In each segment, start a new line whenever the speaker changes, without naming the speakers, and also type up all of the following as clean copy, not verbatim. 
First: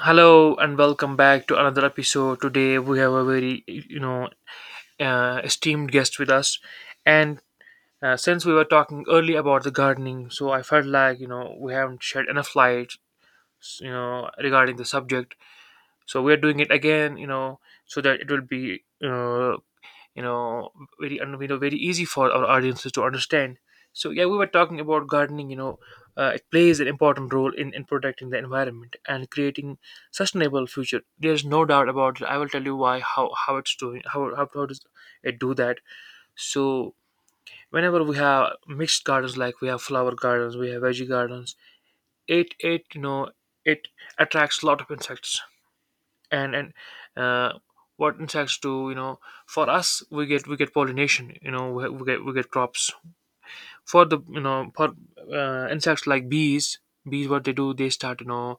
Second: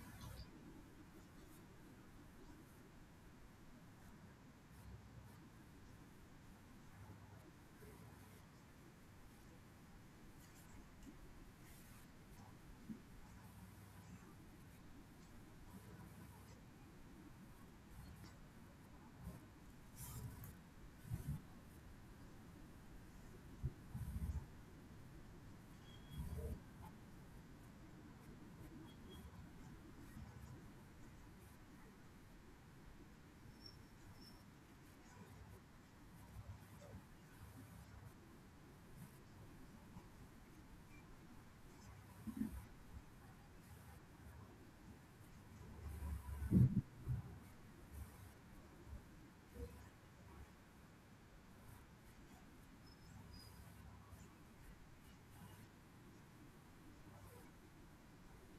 Hello and welcome back to another episode. Today we have a very esteemed guest with us, and since we were talking earlier about the gardening, so I felt like we haven't shed enough light regarding the subject. So we are doing it again, you know, so that it will be you know very and very easy for our audiences to understand. So yeah, we were talking about gardening, it plays an important role in protecting the environment and creating sustainable future. There's no doubt about it. I will tell you why, how it's doing how does it do that. So whenever we have mixed gardens, like we have flower gardens, we have veggie gardens, it you know it attracts a lot of insects. And uh, what insects do, you know, for us, we get, we get pollination, you know, we get, we get crops for the, you know, for insects like bees. Bees, what they do, they start,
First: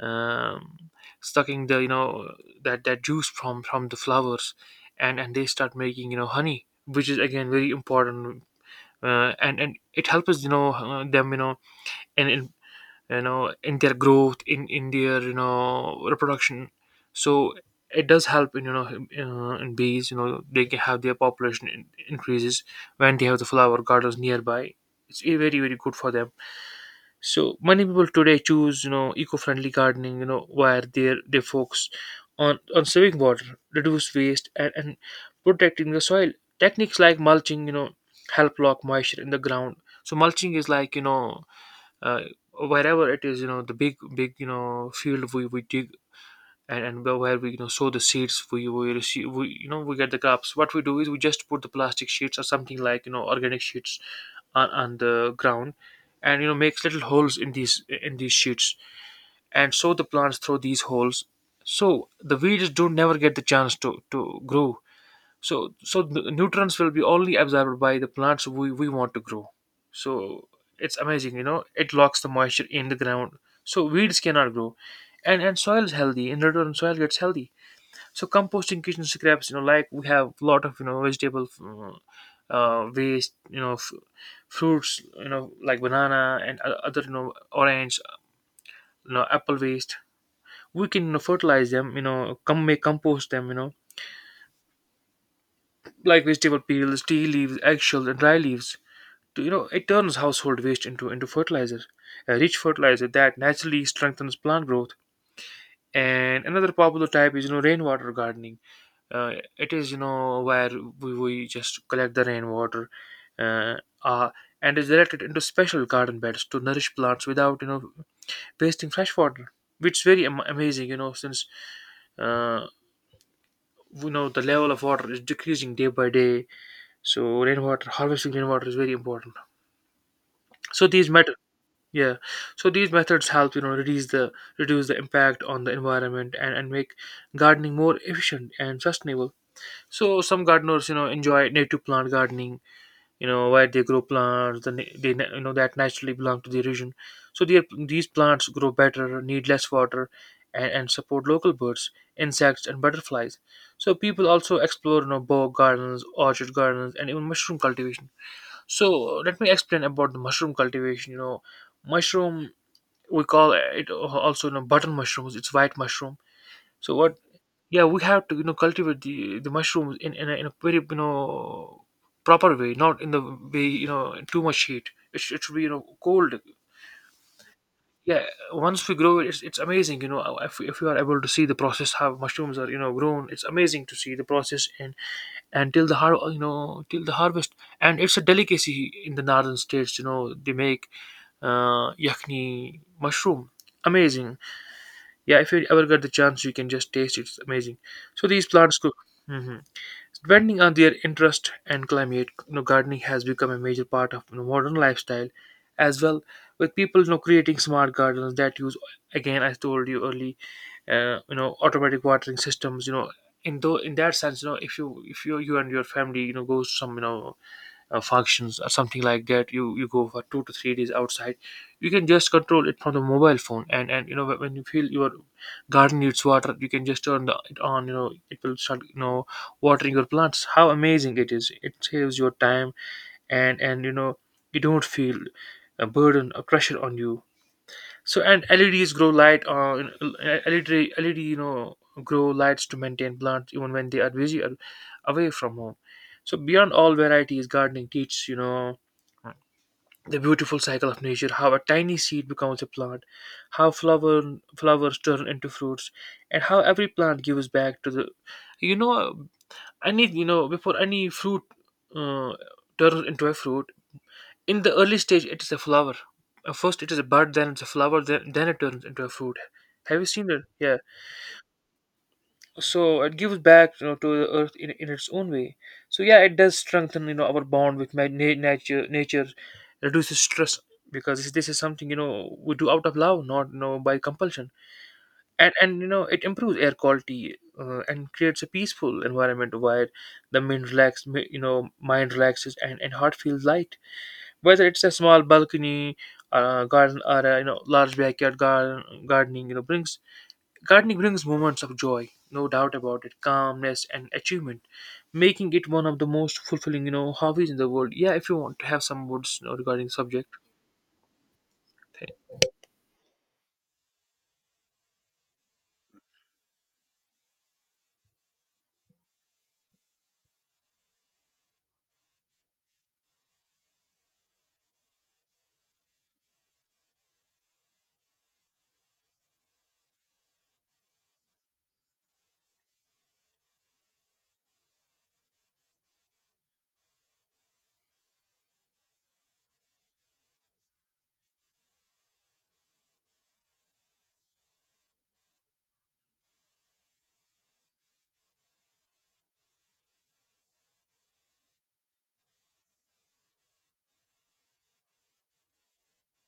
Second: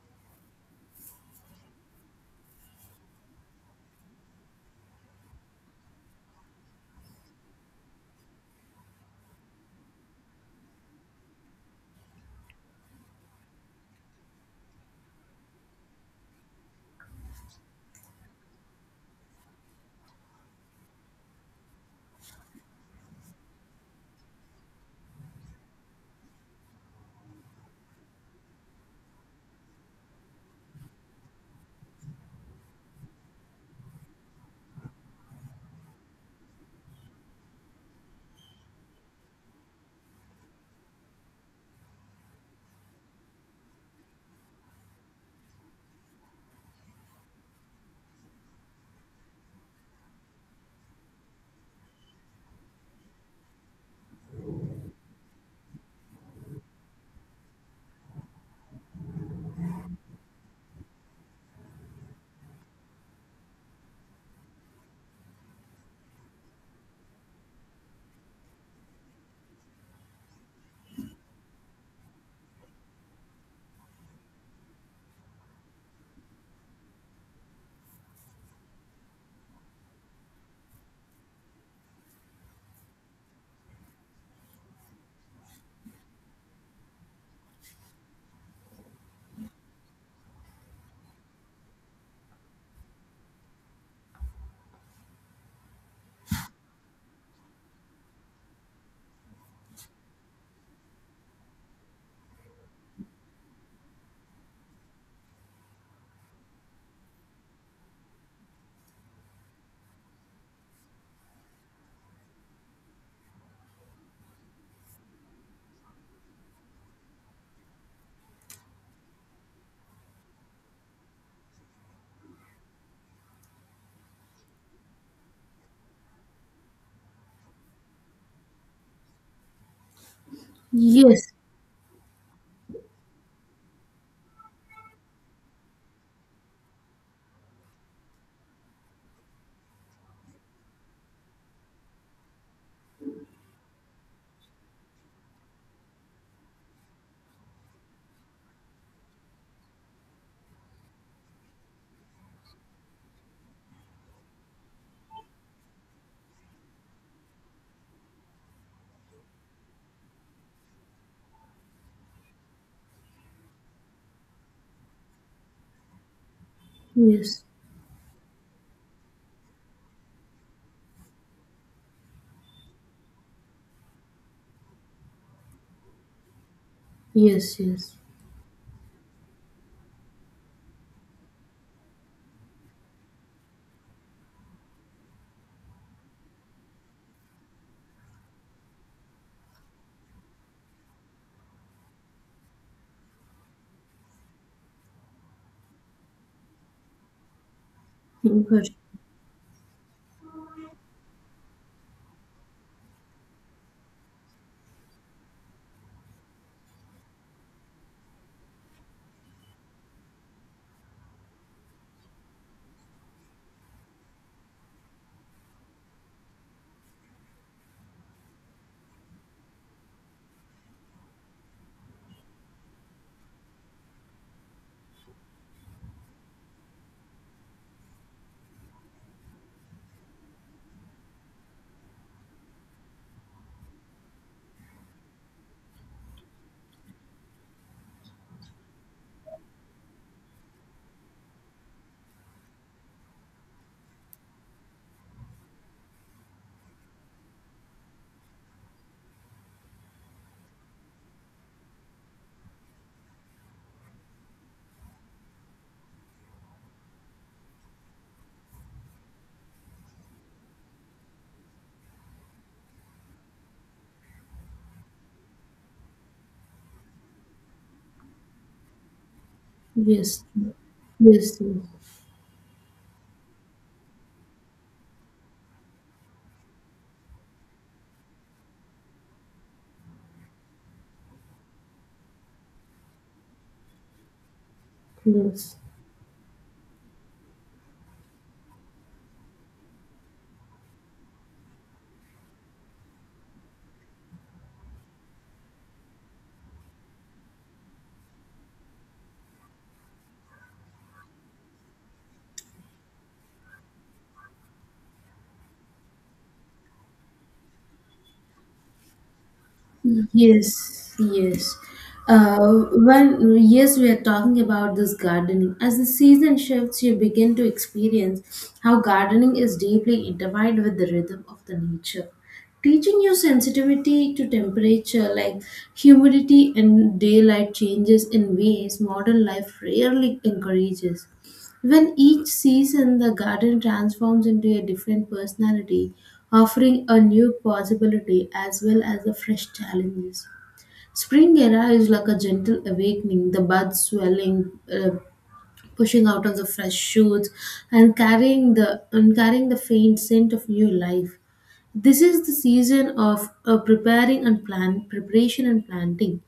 um, sucking the, you know, that juice from the flowers, and they start making, you know, honey, which is again very important. And it helps us, you know, them, you know, in you know, in their growth, in their, you know, reproduction. So it does help in, in bees, you know, they can have their population increases when they have the flower gardens nearby. It's very, very good for them. So many people today choose, you know, eco-friendly gardening, you know, where they focus on saving water, reduce waste, and protecting the soil. Techniques like mulching, you know, help lock moisture in the ground. So mulching is like, uh, wherever it is, you know, the big, you know, field, we dig, and where we, you know, sow the seeds, we you know, we get the crops. What we do is we just put the plastic sheets or something like, you know, organic sheets on the ground, and you know, makes little holes in these, in these sheets and sow the plants through these holes. So the weeds don't never get the chance to grow. So so the nutrients will be only absorbed by the plants we want to grow. So it's amazing, you know, it locks the moisture in the ground, so weeds cannot grow, and soil is healthy. In return, soil gets healthy. So composting kitchen scraps, you know, like we have a lot of, you know, vegetable waste, you know, fruits, you know, like banana and other, you know, orange, you know, apple waste. We can, you know, fertilize them, you know, come make compost them, you know, like vegetable peels, tea leaves, eggshells, and dry leaves. You know, it turns household waste into fertilizer, a rich fertilizer that naturally strengthens plant growth. And another popular type is, you know, rainwater gardening. uh, it is, you know, where we just collect the rainwater uh, uh, and is directed into special garden beds to nourish plants without, you know, wasting fresh water, which is very amazing, you know. Since uh, we know the level of water is decreasing day by day, so rainwater harvesting, rainwater is very important. So
Yes,
yeah, so these methods help, you know, reduce the impact on the environment, and make gardening more efficient and sustainable. So some gardeners, you know, enjoy native plant gardening, you know, where they grow plants the na- they na- you know, that naturally belong to the region. So these plants grow better, need less water, and support local birds, insects, and butterflies. So people also explore, you know, bog gardens, orchard gardens, and even mushroom cultivation. So let me explain about the mushroom cultivation. You know, mushroom, we call it also, you know, button mushrooms. It's white mushroom. So what,
yes,
yeah, we have to, you know, cultivate the mushrooms in in a very, you know, proper way, not in the way, you know, too much heat. It it should be, you know, cold.
yes, yes.
Yeah, once we grow it, it's amazing, you know, if you are able to see the process how mushrooms are, you know, grown, it's amazing to see the process and till the har you know, till the harvest. And it's a delicacy in the northern states, you know, they make yakni mushroom. Amazing. Yeah, if you ever get the chance, you can just taste it. It's amazing. So these
But
plants cook. Hmm. Depending on their interest and climate, you know, gardening has become a major part of, you know, modern lifestyle, as well, with people, you know, creating smart gardens that use, again, I told you early, automatic watering systems. You know, in that sense, you know, if you you and your family, you know, goes to some, you know, functions or something like that, you go for 2 to 3 days outside. You can just control it from the mobile phone, and you know, when you feel your garden needs water, you can just turn it on, you know, it will start, you know, watering your plants. How amazing it is! It saves your time, and you know, you don't feel a burden, a pressure on you. So, and LEDs grow light. LED, you know, grow lights to maintain plants even when they are busy or away from home. So beyond all varieties, gardening teaches, you know, the beautiful cycle of nature, how a tiny seed becomes a plant, how flowers turn into fruits, and how every plant gives back to the, you know, any, you know, before any fruit uh, turns into a fruit, in the early stage it is a flower. First it is a bud, then it's a flower, then it turns into a fruit. Have you
yes,
seen it? Yeah.
yes,
So it gives back, you know, to the earth in its own way. So yeah, it does strengthen, you know, our bond with nature. Nature reduces stress, because this is something, you know, we do out of love, not, you know, by compulsion. and
yes,
and you know, it improves air quality and creates a peaceful environment where the you know, mind relaxes, and heart feels light. Whether it's a small balcony garden or a, you know, large backyard garden, gardening brings moments of joy, no doubt about it, calmness and achievement, making it one of the most fulfilling, you know, hobbies in the world. Yeah, if you want to have some words, you know, regarding subject.
yes, yes. Uh, when we are talking about this gardening. As the season shifts, you begin to experience how gardening is deeply intertwined with the rhythm of the nature, teaching you sensitivity to temperature, like humidity and daylight changes in ways modern life rarely encourages. When each season, the garden transforms into a different personality, offering a new possibility as well as the fresh challenges. Spring era is like a gentle awakening, the buds swelling, pushing out of the fresh shoots, and carrying the faint scent of new life. This is the season of preparing and plan preparation and planting,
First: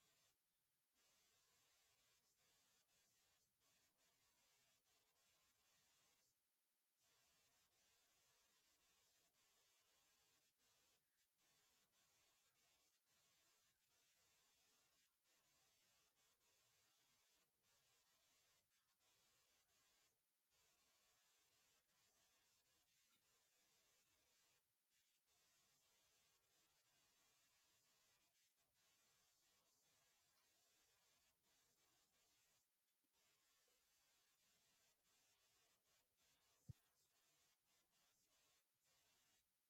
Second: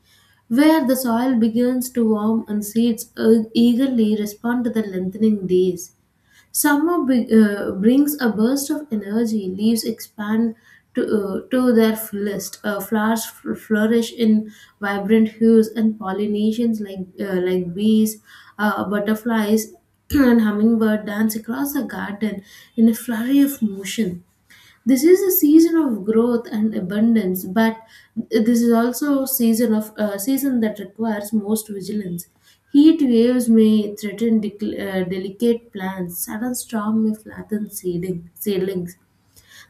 where the soil begins to warm and seeds eagerly respond to the lengthening days. Summer brings a burst of energy, leaves expand to their fullest, flowers flourish in vibrant hues, and pollinations like bees, butterflies, and hummingbird dance across the garden in a flurry of motion. This is a season of growth and abundance, but this is also season of season that requires most vigilance. Heat waves may threaten delicate plants, sudden storm may flatten seedlings,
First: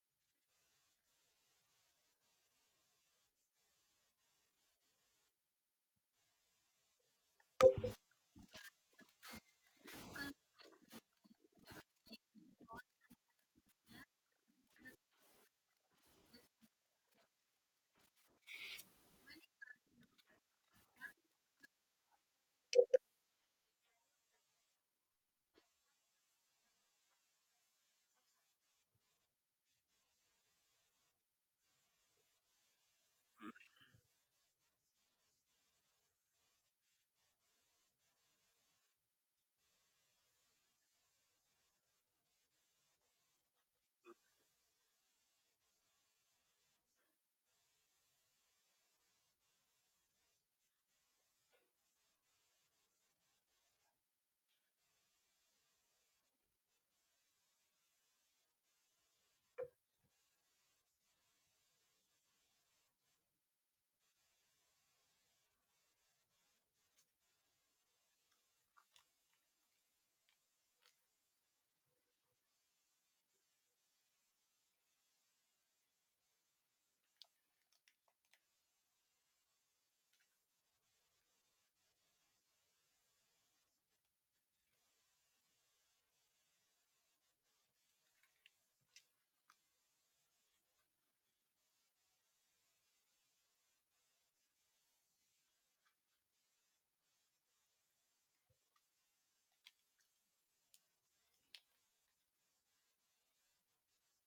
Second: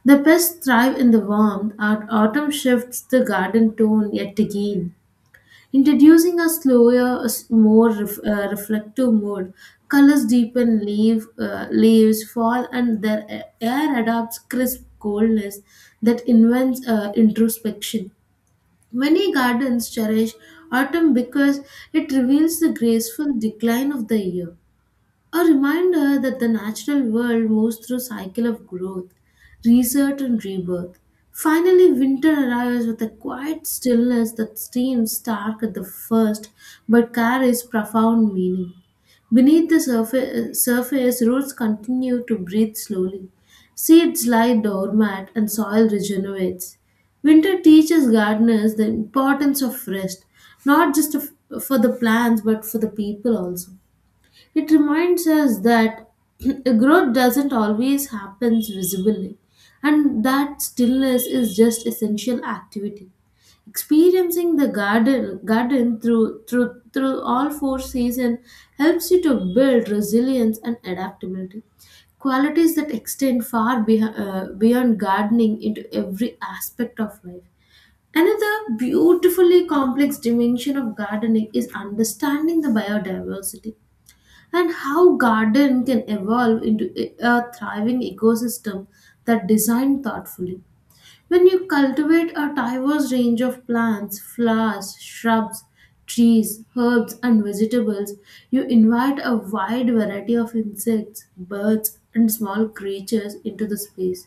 the pests thrive in the warmth. Our autumn shifts the garden tone yet again, introducing a slower, a more reflective mode. Colors deepen, leaves fall, and their a- air adopts crisp coldness that invents introspection. Many gardens cherish autumn because it reveals the graceful decline of the year. A reminder that the natural world moves through cycle of growth, research and rebirth. Finally, winter arrives with a quiet stillness that seems stark at the first but carries profound meaning. Beneath the surface roots continue to breathe slowly. Seeds lie dormant and soil regenerates. Winter teaches gardeners the importance of rest, not just for the plants but for the people also. It reminds us that growth doesn't always happen visibly, and that stillness is just essential activity. Experiencing the garden through all four seasons helps you to build resilience and adaptability. Qualities that extend far beyond gardening into every aspect of life. Another beautifully complex dimension of gardening is understanding the biodiversity, and how garden can evolve into a thriving ecosystem that designed thoughtfully. When you cultivate a diverse range of plants, flowers, shrubs, trees, herbs and vegetables, you invite a wide variety of insects, birds and small creatures into the space.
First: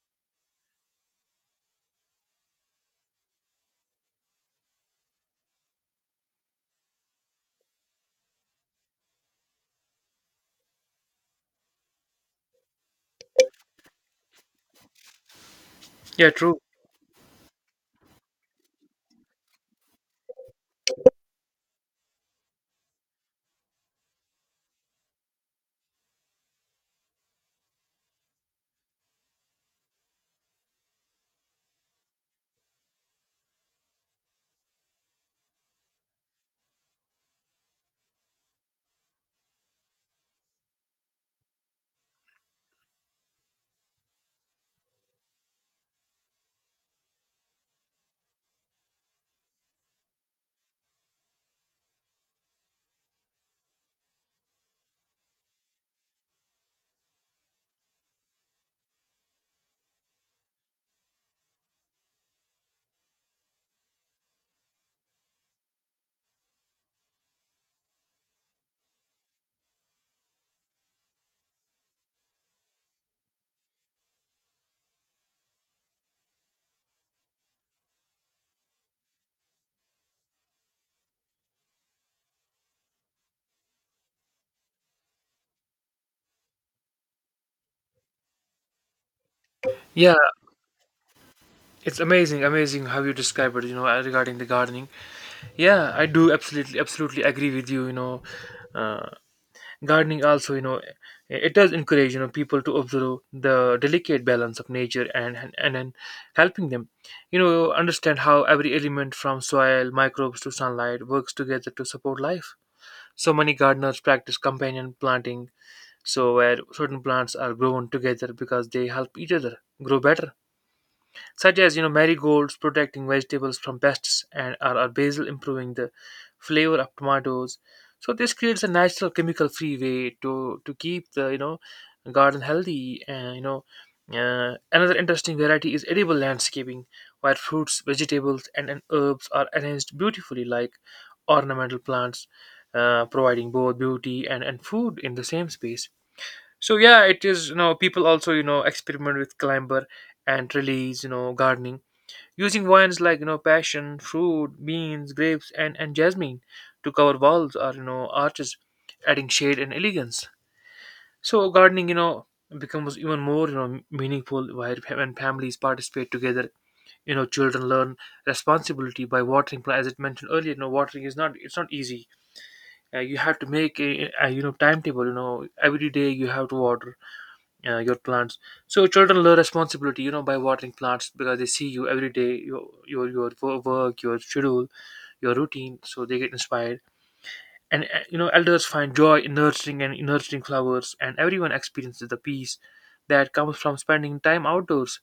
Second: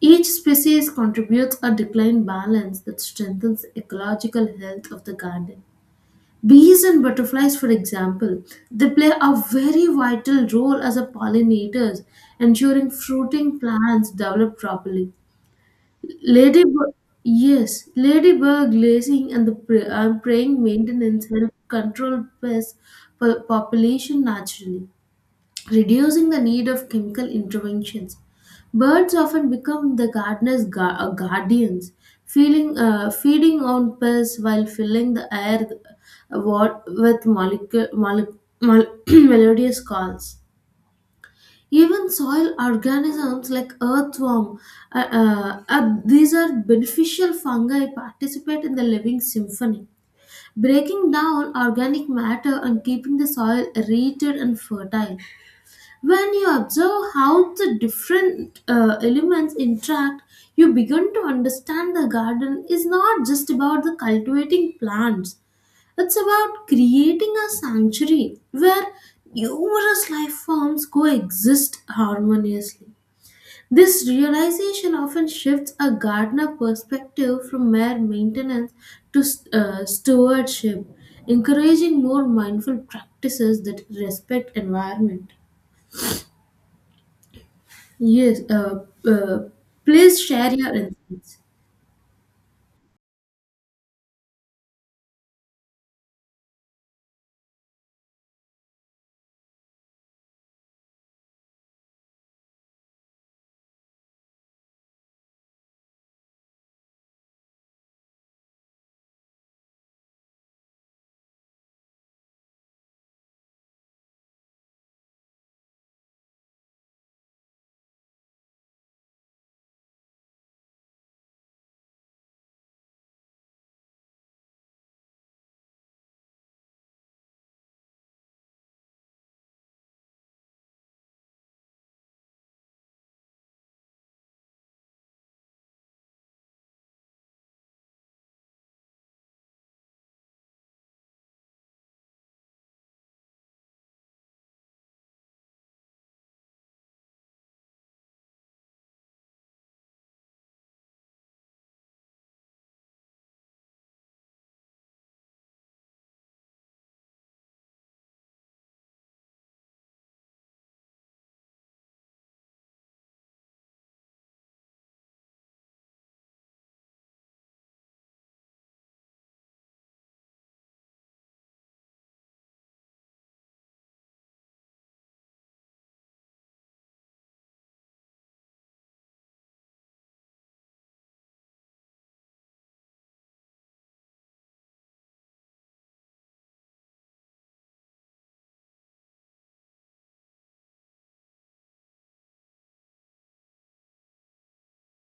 Each species contributes a decline balance that strengthens the ecological health of the garden. Bees and butterflies, for example, they play a very vital role as a pollinators, ensuring fruiting plants develop properly.
Yeah, true.
Ladybird, yes, ladybird glazing and the preying maintenance help control pest population naturally, reducing the need of chemical interventions. Birds often become the gardener's guardians, feeding on pests while filling the air with melodious calls. Even soil organisms like earthworm, these are beneficial fungi participate in the living symphony, breaking down organic matter and keeping the soil aerated and fertile. When you observe how the different elements interact, you begin to understand the garden is not just about the cultivating plants. It's about creating a sanctuary where numerous life forms coexist harmoniously. This realization often shifts a gardener perspective from mere maintenance to stewardship, encouraging more mindful practices that respect environment. Yes, uh,
Yeah,
please share your insights.
it's amazing, amazing how you describe it, you know, regarding the gardening. Yeah, I do absolutely, absolutely agree with you, you know. uh, Gardening also, you know, it does encourage, you know, people to observe the delicate balance of nature and and helping them, you know, understand how every element, from soil microbes to sunlight, works together to support life. So many gardeners practice companion planting, so where certain plants are grown together because they help each other grow better, such as, you know, marigolds protecting vegetables from pests, and or basil improving the flavor of tomatoes. So this creates a natural chemical free way to keep the, you know, garden healthy, and you know, another interesting variety is edible landscaping, where fruits, vegetables, and herbs are arranged beautifully like ornamental plants, providing both beauty and food in the same space. So yeah, it is, you know, people also, you know, experiment with climber and release, you know, gardening, using vines like, you know, passion fruit, beans, grapes, and jasmine to cover walls or, you know, arches, adding shade and elegance. So gardening, you know, becomes even more, you know, meaningful while when families participate together. You know, children learn responsibility by watering plants. As it mentioned earlier, you know, watering is not, it's not easy. You have to make you know, timetable, you know, every day you have to water your plants. So children learn responsibility, you know, by watering plants because they see you every day, your your work, your schedule, your routine. So they get inspired, and you know, elders find joy in nurturing and in nurturing flowers, and everyone experiences the peace that comes from spending time outdoors.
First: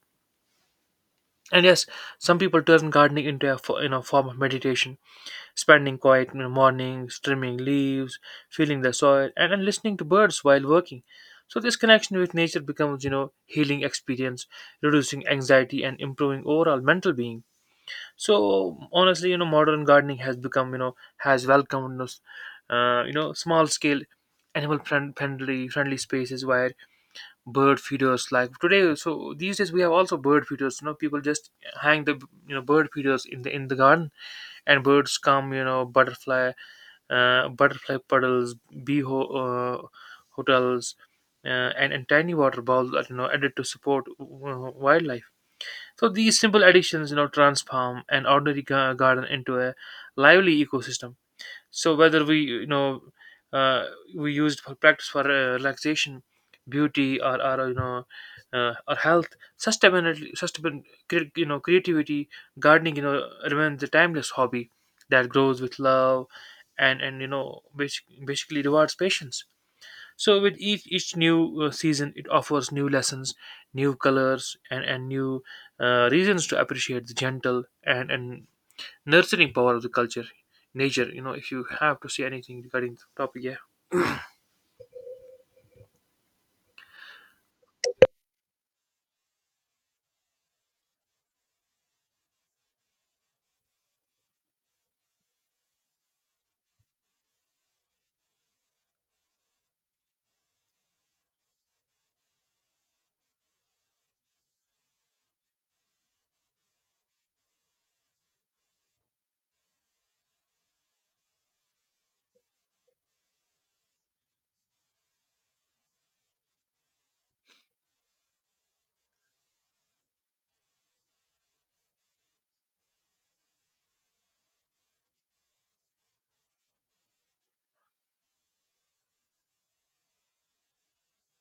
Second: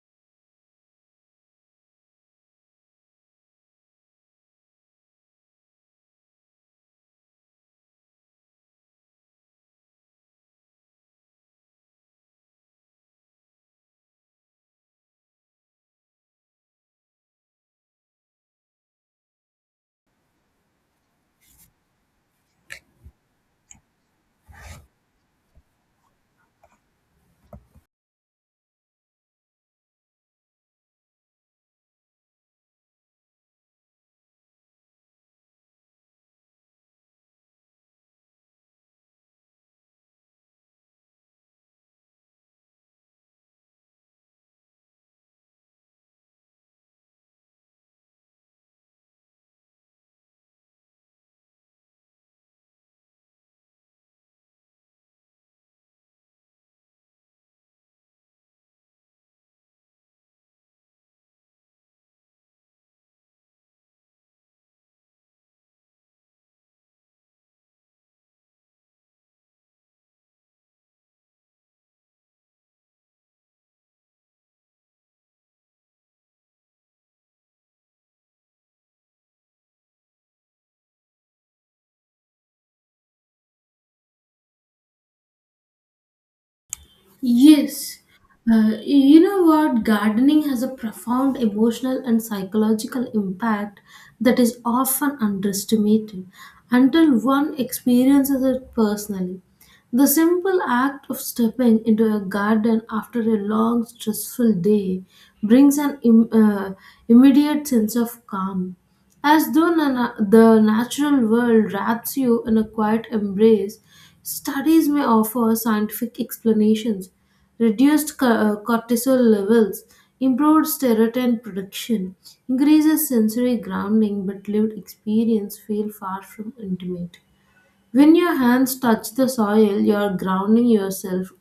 And yes, some people turn gardening into a form of meditation, spending quiet mornings, trimming leaves, feeling the soil, and listening to birds while working. So this connection with nature becomes, healing experience, reducing anxiety and improving overall mental being. So honestly, modern gardening has become, has welcomed us, small scale animal friendly spaces where bird feeders like today. So these days we have also bird feeders, people just hang the, bird feeders in the garden and birds come, butterfly puddles, bee hotels, uh, and tiny water bowls are, added to support wildlife. So these simple additions, transform an ordinary garden into a lively ecosystem. So whether we you know uh, we used for practice, for relaxation, beauty, or or health, sustainability sustainable creativity, gardening, remains a timeless hobby that grows with love, and basically rewards patience. So with each new season, it offers new lessons, new colors, and new reasons to appreciate the gentle and nurturing power of the culture nature. If you have to say anything regarding the topic, yeah.
Yes, you know what? Gardening has a profound emotional and psychological impact that is often underestimated until one experiences it personally. The simple act of stepping into a garden after a long, stressful day brings an immediate sense of calm, as though the natural world wraps you in a quiet embrace. Studies may offer scientific explanations, reduced cortisol levels, improved serotonin production, increases sensory grounding, but lived experience feel far from intimate. When your hands touch the soil, you're grounding yourself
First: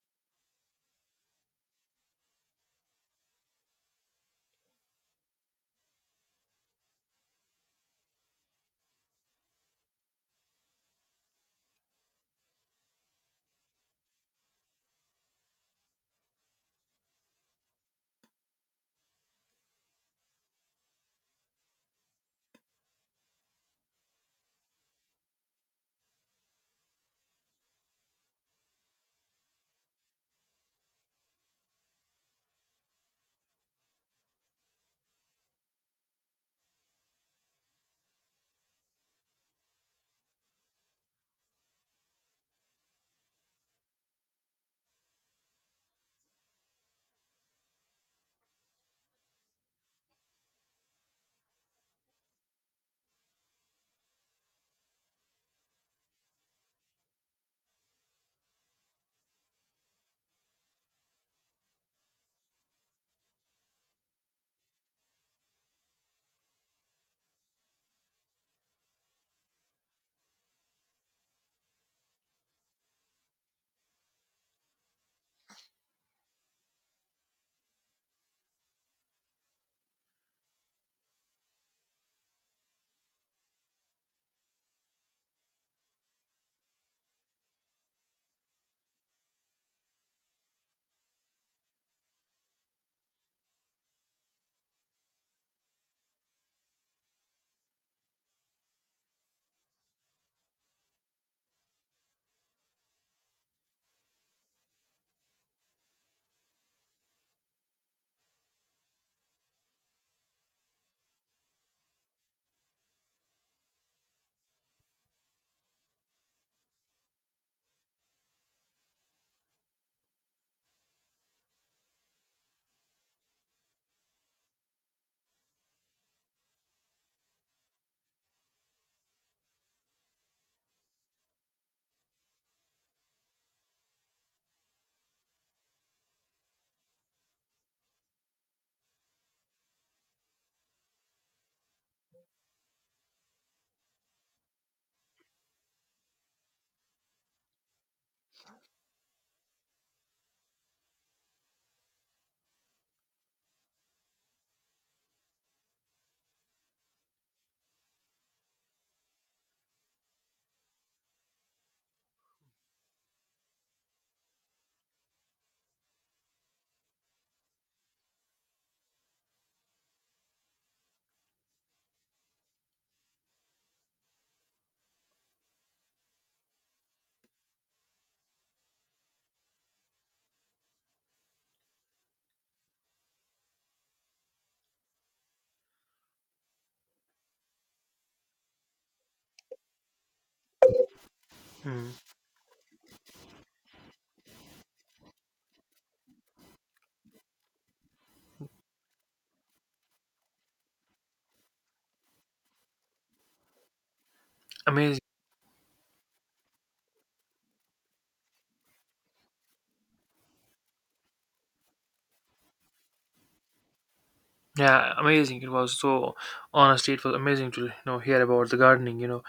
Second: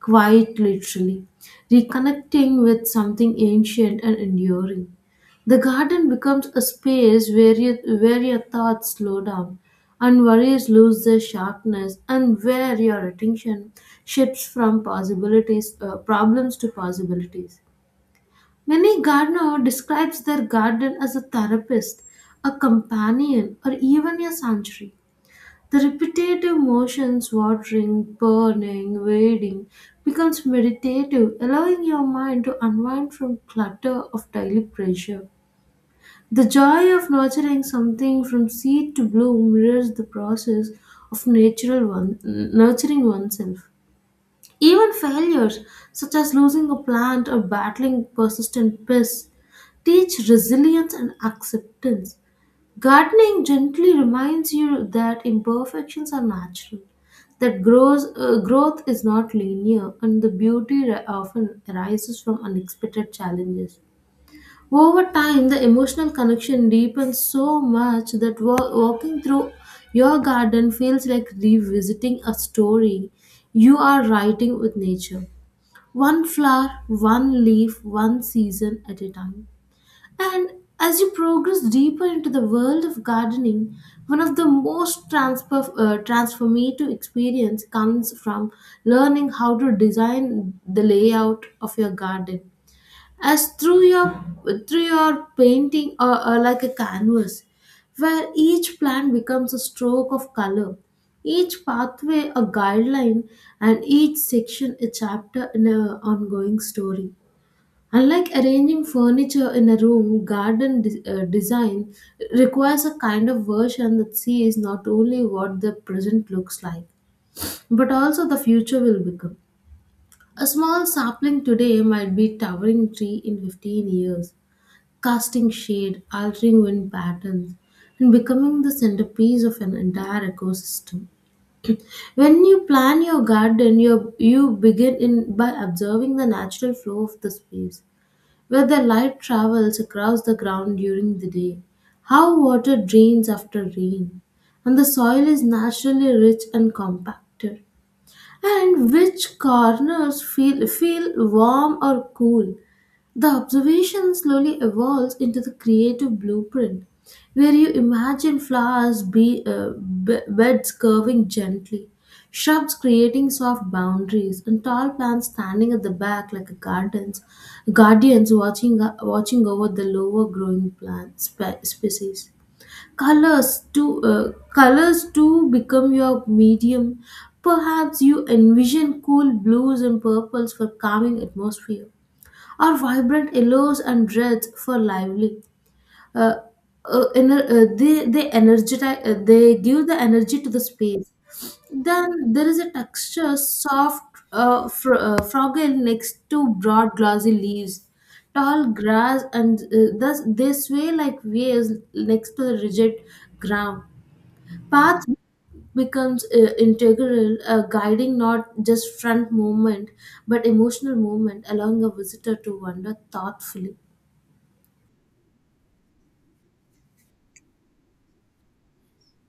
quite literally, reconnecting with something ancient and enduring. The garden becomes a space where your thoughts slow down and worries lose their sharpness, and where your attention shifts from problems to possibilities. Many gardener describes their garden as a therapist, a companion, or even a sanctuary. The repetitive motions, watering, burning, wading, becomes meditative, allowing your mind to unwind from clutter of daily pressure. The joy of nurturing something from seed to bloom mirrors the process of natural one, nurturing oneself. Even failures, such as losing a plant or battling persistent pests, teach resilience and acceptance. Gardening gently reminds you that imperfections are natural, that growth is not linear, and the beauty often arises from unexpected challenges. Over time, the emotional connection deepens so much that walking through your garden feels like revisiting a story you are writing with nature. One flower, one leaf, one season at a time. And as you progress deeper into the world of gardening, one of the most transformative experience comes from learning how to design the layout of your garden. As through your painting or like a canvas, where each plant becomes a stroke of color, each pathway a guideline, and each section a chapter in a ongoing story. Unlike arranging furniture in a room, garden design requires a kind of version that sees not only what the present looks like, but also the future will become. A small sapling today might be towering tree in 15 years, casting shade, altering wind patterns, and becoming the centerpiece of an entire ecosystem. When you plan your garden, you begin in by observing the natural flow of the space where the light travels across the ground during the day, how water drains after rain, and the soil is naturally rich and compacted, and which corners feel warm or cool, the observation slowly evolves into the creative blueprint, where you imagine flowers, beds curving gently, shrubs creating soft boundaries, and tall plants standing at the back like a gardens, guardians watching over the lower growing plant species. Colors too, colors too become your medium. Perhaps you envision cool blues and purples for calming atmosphere are vibrant yellows and reds for lively. Uh, they energize they give the energy to the space.
Hmm.
Then there is a texture soft fragile next to broad glossy leaves, tall grass, and thus they sway like waves next to the rigid ground.
Amazing.
Path becomes integral, guiding not just front movement but emotional movement, allowing a visitor to wander thoughtfully.
Yeah, amazing. It was so, honestly, it was amazing to, hear about the gardening. You know,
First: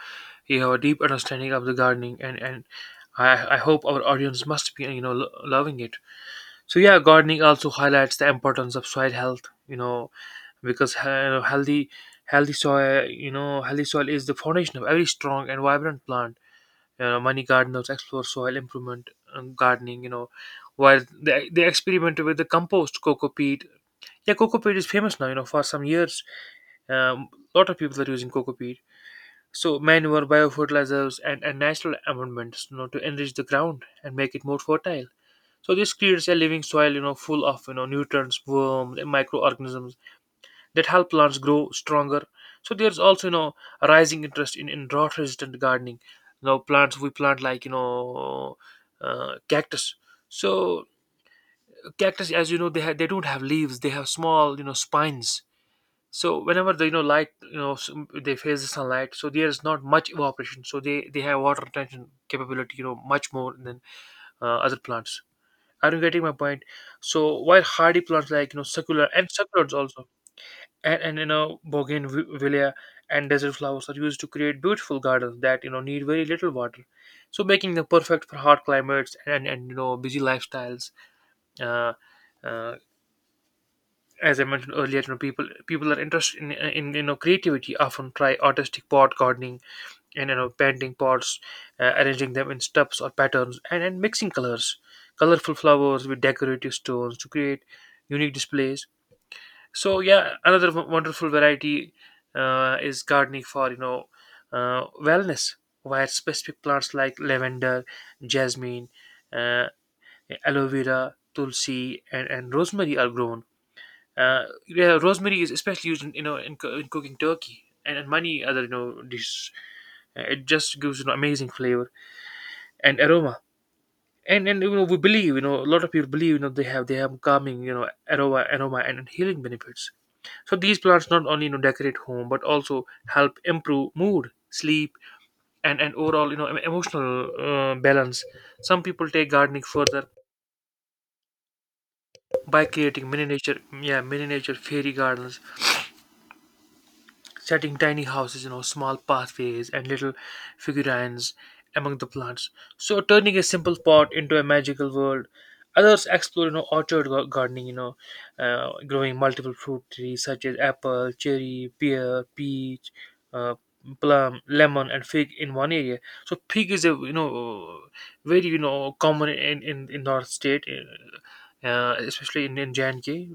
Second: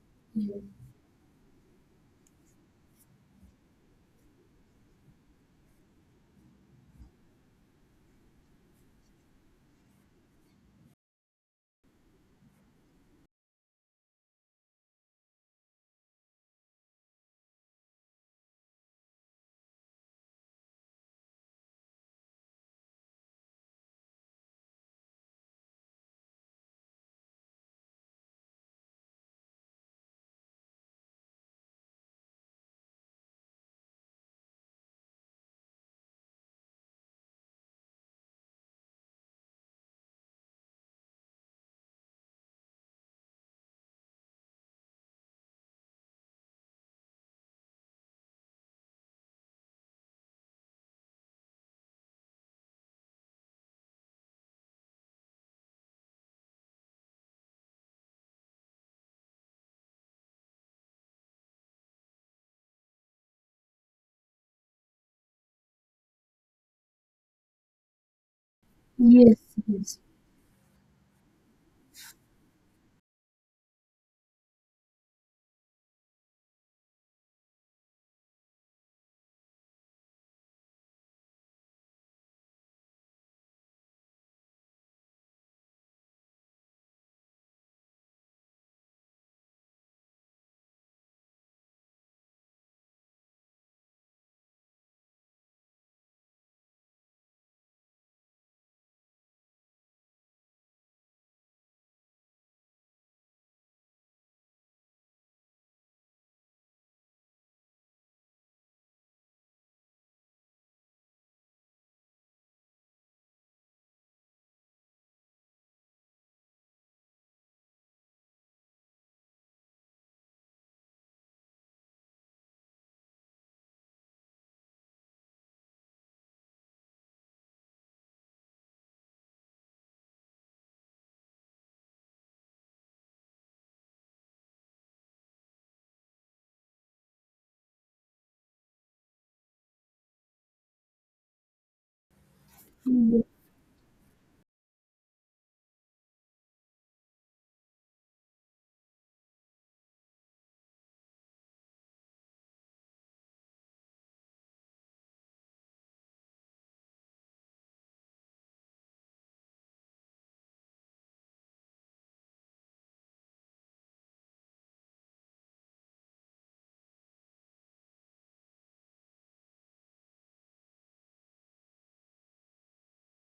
you have a deep understanding of the gardening, and I hope our audience must be, loving it. So yeah, gardening also highlights the importance of soil health, you know, because healthy soil, you know, healthy soil is the foundation of every strong and vibrant plant. You know, money gardeners explore soil improvement and gardening, you know, while they experimented with the compost, coco peat. Yeah, coco peat is famous now, you know, for some years. um, a lot of people are using coco peat. So manure, biofertilizers, and natural amendments, you know, to enrich the ground and make it more fertile. So this creates a living soil, you know, full of, you know, nutrients, worms and microorganisms that help plants grow stronger. So there's also, you know, a rising interest in drought resistant gardening. You know, plants we plant like, you know, cactus. So cactus, as you know, they don't have leaves. They have small, you know, spines. So whenever the, you know, light, they face the sunlight, so there is not much evaporation. So they have water retention capability, you know, much more than other plants. Are you getting my point? So while hardy plants like, you know,
Yes,
succulents
yes.
also, and you know, bougainvillea and desert flowers are used to create beautiful gardens that, you know, need very little water, so making them perfect for hot climates and you know, busy lifestyles. uh, uh, as I mentioned earlier, you know, people are interested in you know, creativity, often try artistic pot gardening and, you know, painting pots, arranging them in stubs or patterns, and mixing colors, colorful flowers with decorative stones to create unique displays. So yeah, another wonderful variety is gardening for, you know, wellness, where specific plants like lavender, jasmine, uh, aloe vera, tulsi, and rosemary are grown. Yeah, rosemary is especially used in, you know, in cooking turkey, and many other, you know, dishes. It just gives, you know, amazing flavor and aroma, and you know, we believe, you know, a lot of people believe, you know, they have calming, you know, aroma and healing benefits. So these plants not only, you know, decorate home but also help improve mood, sleep, and overall, you know, emotional balance. Some people take gardening further by creating mini nature, yeah, mini nature fairy gardens, setting tiny houses, you know, small pathways and little figurines among the plants. So turning a simple pot into a magical world. Others explore, you know, orchard gardening, you know, growing multiple fruit trees such as apple, cherry, pear, peach, uh, plum, lemon, and fig in one area. So fig is a, you know, very, you know, common in North State, especially in J&K.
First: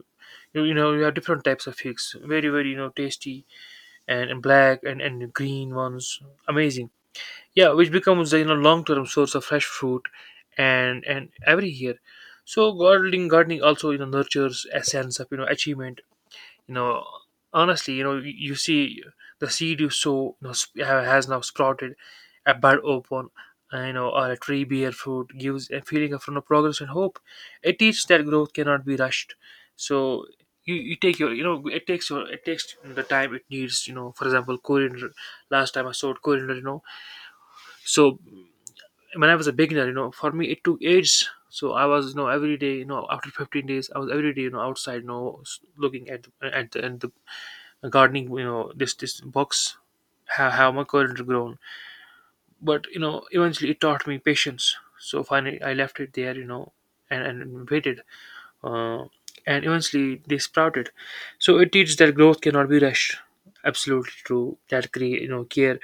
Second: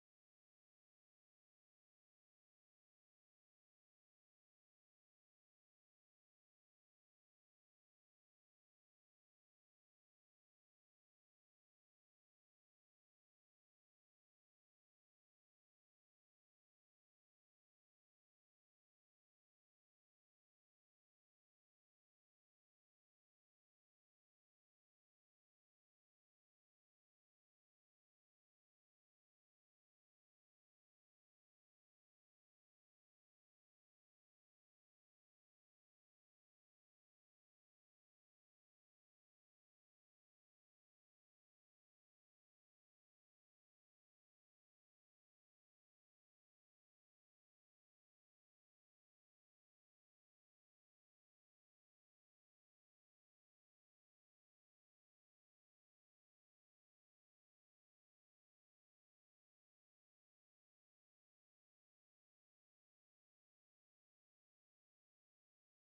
You know, you have different types of figs, very you know, tasty, and black, and green ones. Amazing. Yeah, which becomes a, you know, long term source of fresh fruit, and every year. So gardening also, you know, nurtures a sense of, you know, achievement, you know. Honestly, you know, you see the seed you sow, you know, has now sprouted, a bud open, and, you know, or a tree bear fruit, gives a feeling of, you know, progress and hope. It teaches that growth cannot be rushed. So you take your, you know, it takes your, it takes the time it needs, you know, for example, coriander. Last time I sowed coriander, you know. So when I was a beginner, you know, for me it took ages. So I was, you know, every day, you know, after 15 days, I was every day, you know, outside, you know, looking at at the gardening, you know, this box, how my current grown. But you know, eventually it taught me patience. So finally I left it there, you know, and waited. uh, and eventually they sprouted. So it teaches that growth cannot be rushed. Absolutely true. That you know, care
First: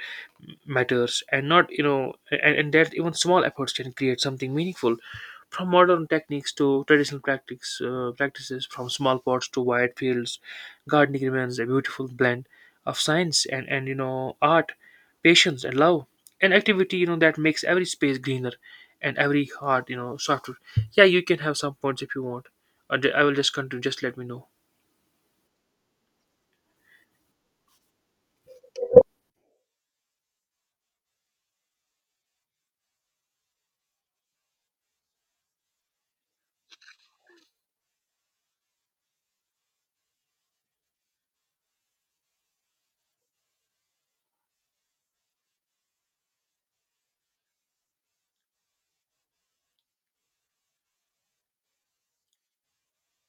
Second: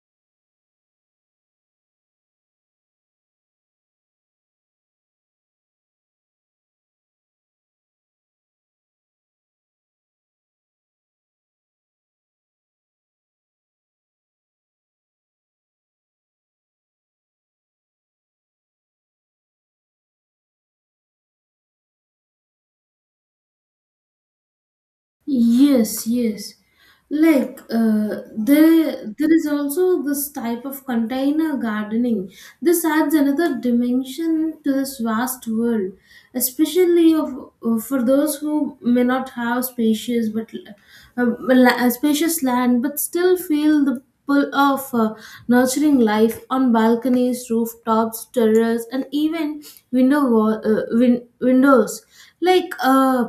matters, and not, you know, and that even small efforts can create something meaningful. From modern techniques to traditional practices, from small pots to wide fields, gardening remains a beautiful blend of science and you know, art, patience and love, an activity, you know, that makes every space greener, and every heart, you know, softer. Yeah, you can have some points if you want. I will just continue. Just let me know.
Yes, yes. Like there is also this type of container gardening. This adds another dimension to this vast world, especially of for those who may not have spacious land, but still feel the pull of nurturing life on balconies, rooftops, terraces, and even windows. Like uh,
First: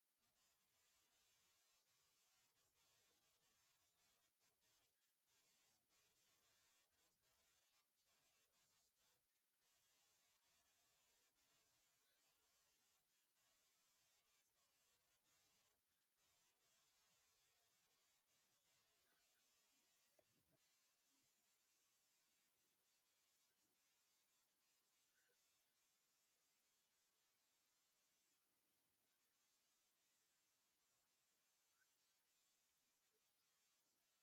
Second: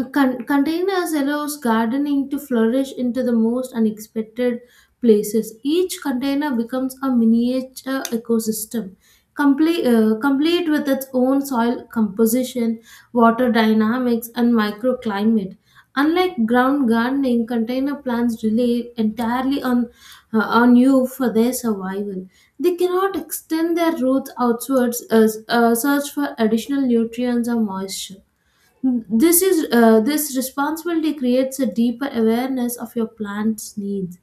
a con- containers allows gardening to flourish into the most unexpected places. Each container becomes a miniature ecosystem, complete with its own soil composition, water dynamics, and microclimate. Unlike ground gardening, container plants rely entirely on you for their survival. They cannot extend their roots outwards as search for additional nutrients or moisture. This responsibility creates a deeper awareness of your plant's needs,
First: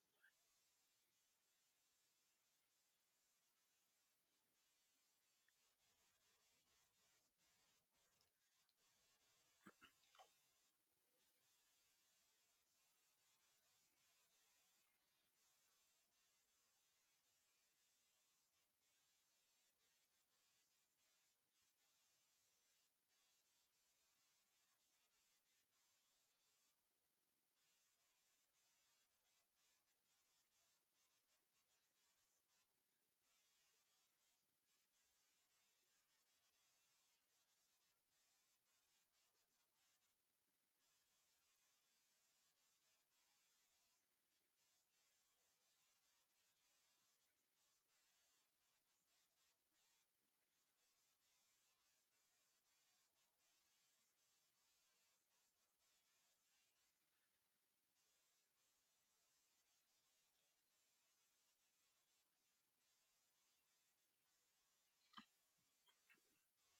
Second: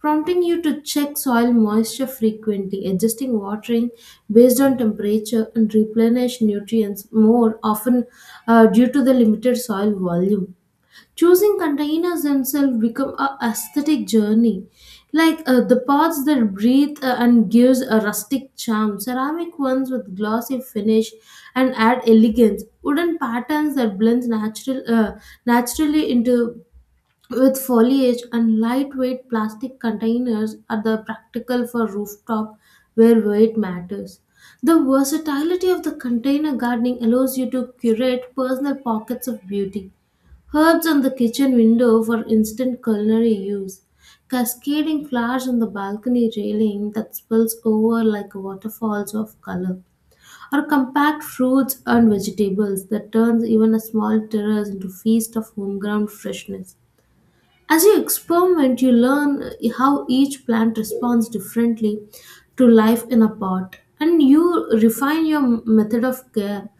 prompting you to check soil moisture frequently, adjusting watering based on temperature, and replenish nutrients more often due to the limited soil volume. Choosing containers themselves become a aesthetic journey. Like the pots that breathe and gives a rustic charm, ceramic ones with glossy finish and add elegance, wooden patterns that blends naturally into with foliage and lightweight plastic containers are the practical for rooftop where weight matters. The versatility of the container gardening allows you to curate personal pockets of beauty. Herbs on the kitchen window for instant culinary use. Cascading flowers on the balcony railing that spills over like waterfalls of color. Or compact fruits and vegetables that turns even a small terrace into feast of homegrown freshness. As you experiment, you learn how each plant responds differently to life in a pot, and you refine your method of care,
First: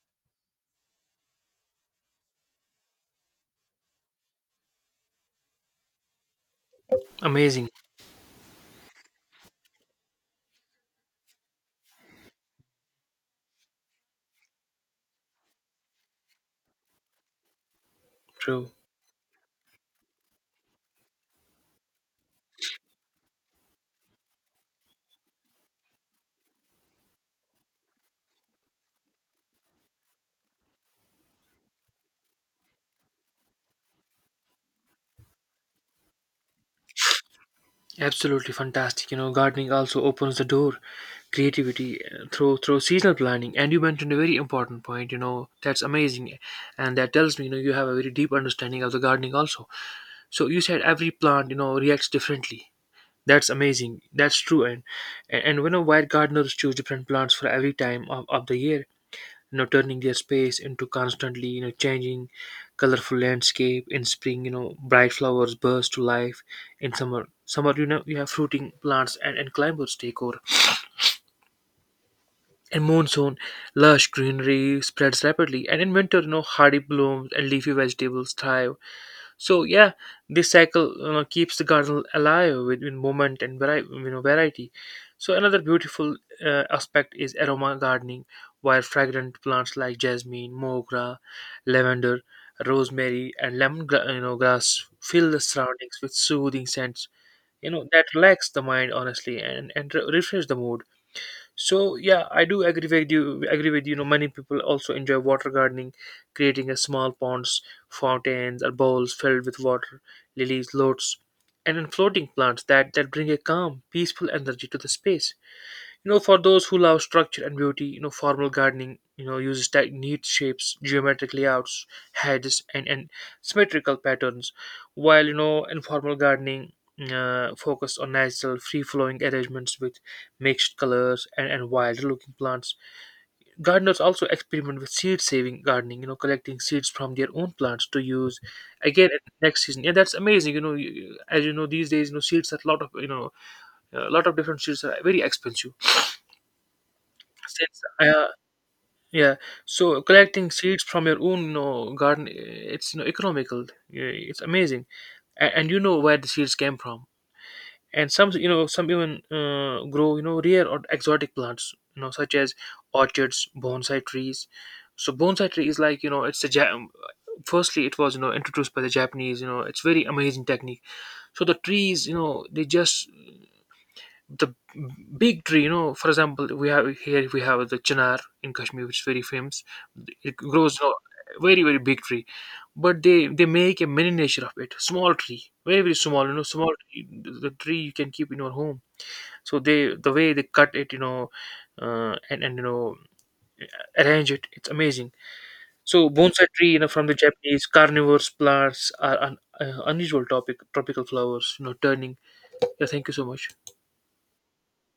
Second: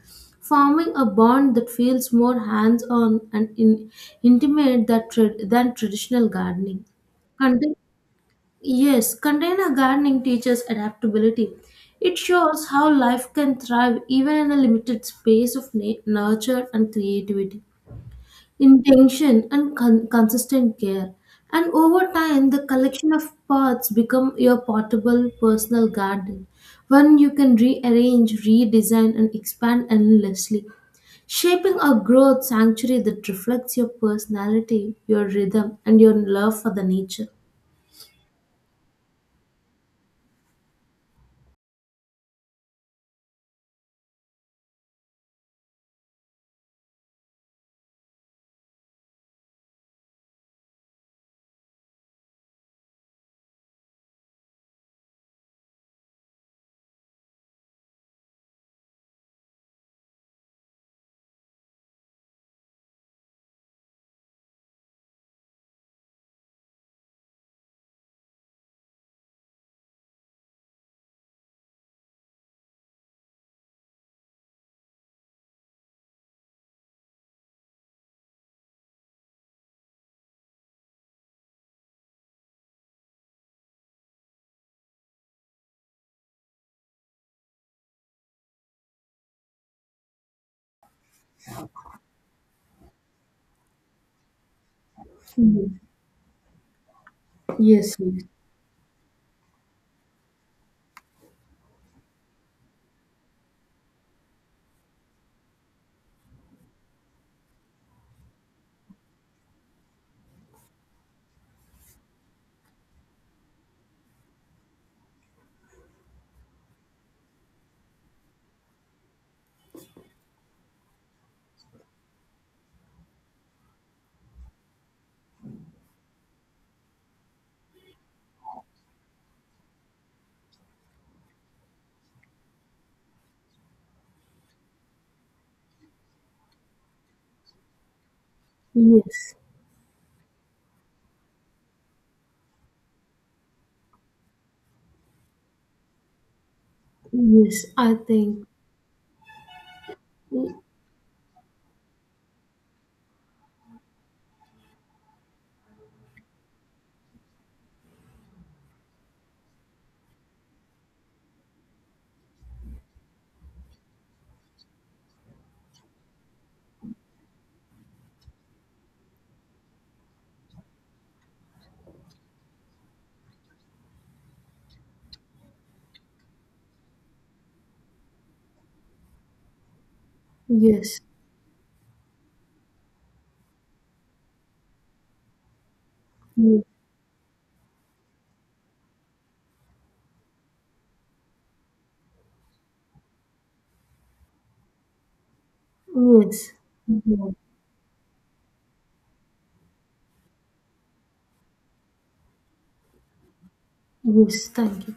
forming a bond that feels more hands on and intimate that than traditional gardening.
Amazing.
Contain- yes, container gardening teaches adaptability. It shows how life can thrive even in a limited space of nurture and creativity,
True.
intention and consistent care, and over time the collection of pots become your portable personal garden, one you can rearrange, redesign and expand endlessly, shaping a growth sanctuary that reflects your personality, your rhythm and your love for the nature.
Absolutely fantastic. You know, gardening also opens the door creativity through seasonal planning. And you mentioned a very important point. You know, that's amazing, and that tells me, you know, you have a very deep understanding of the gardening also. So you said every plant, you know, reacts differently. That's amazing. That's true. And when a wide gardeners choose different plants for every time of the year, you know, turning their space into constantly, you know, changing colorful landscape. In spring, you know, bright flowers burst to life. In summer, you know, you have fruiting plants, and climbers take over. In monsoon, lush greenery spreads rapidly. And in winter, you know, hardy blooms and leafy vegetables thrive. So yeah, this cycle, you know, keeps the garden alive with movement and you know, variety. So another beautiful aspect is aroma gardening, where fragrant plants like jasmine, mogra, lavender, rosemary, and lemon you know, grass fill the
Mhm.
surroundings with soothing scents. You know
Yes,
that
yes.
relax the mind, honestly, and refresh the mood. So yeah, I do agree with you. You know, many people also enjoy water gardening, creating a small ponds, fountains, or bowls filled with water, lilies, lotus, and then floating plants that bring a calm, peaceful energy to the space. You know, for those who love structure and beauty, you know, formal gardening, you know, uses neat shapes, geometric layouts, hedges, and symmetrical patterns, while, you know, informal gardening focused on natural, free-flowing arrangements with mixed colors and wild-looking plants. Gardeners also experiment with seed-saving gardening, you know, collecting seeds from their own plants to use again at
Yes,
next season. Yeah, that's amazing. You know, as you know, these days, you know, seeds are a lot of, you know, a lot of different seeds are very expensive
yes.
since
i think
yeah, so collecting seeds from your own, you know, garden, eh, it's, you know, economical. Yeah, it's amazing, and you know, where the seeds came from. And some, you know, some even grow, you know, rare or exotic plants, you know, such as orchids, bonsai trees. So bonsai tree is like, you know, firstly it was, you know, introduced by the Japanese. You know, it's very amazing technique. So the trees, you know, they just, the big tree, you know, for example, we have here, we have the chinar in Kashmir, which is very famous. It grows, you know,
yes
very big tree, but they make a miniature of it, small tree, very small, you know,
yes,
small tree, the tree you can keep in your home. So they, the way they cut it, you know, and you know, arrange it, it's amazing. So
yes,
bonsai tree, you know, from the
yes,
Japanese, carnivorous plants are an unusual topic, tropical flowers, you know, turning, yeah, thank you so much.
yes. Thank you.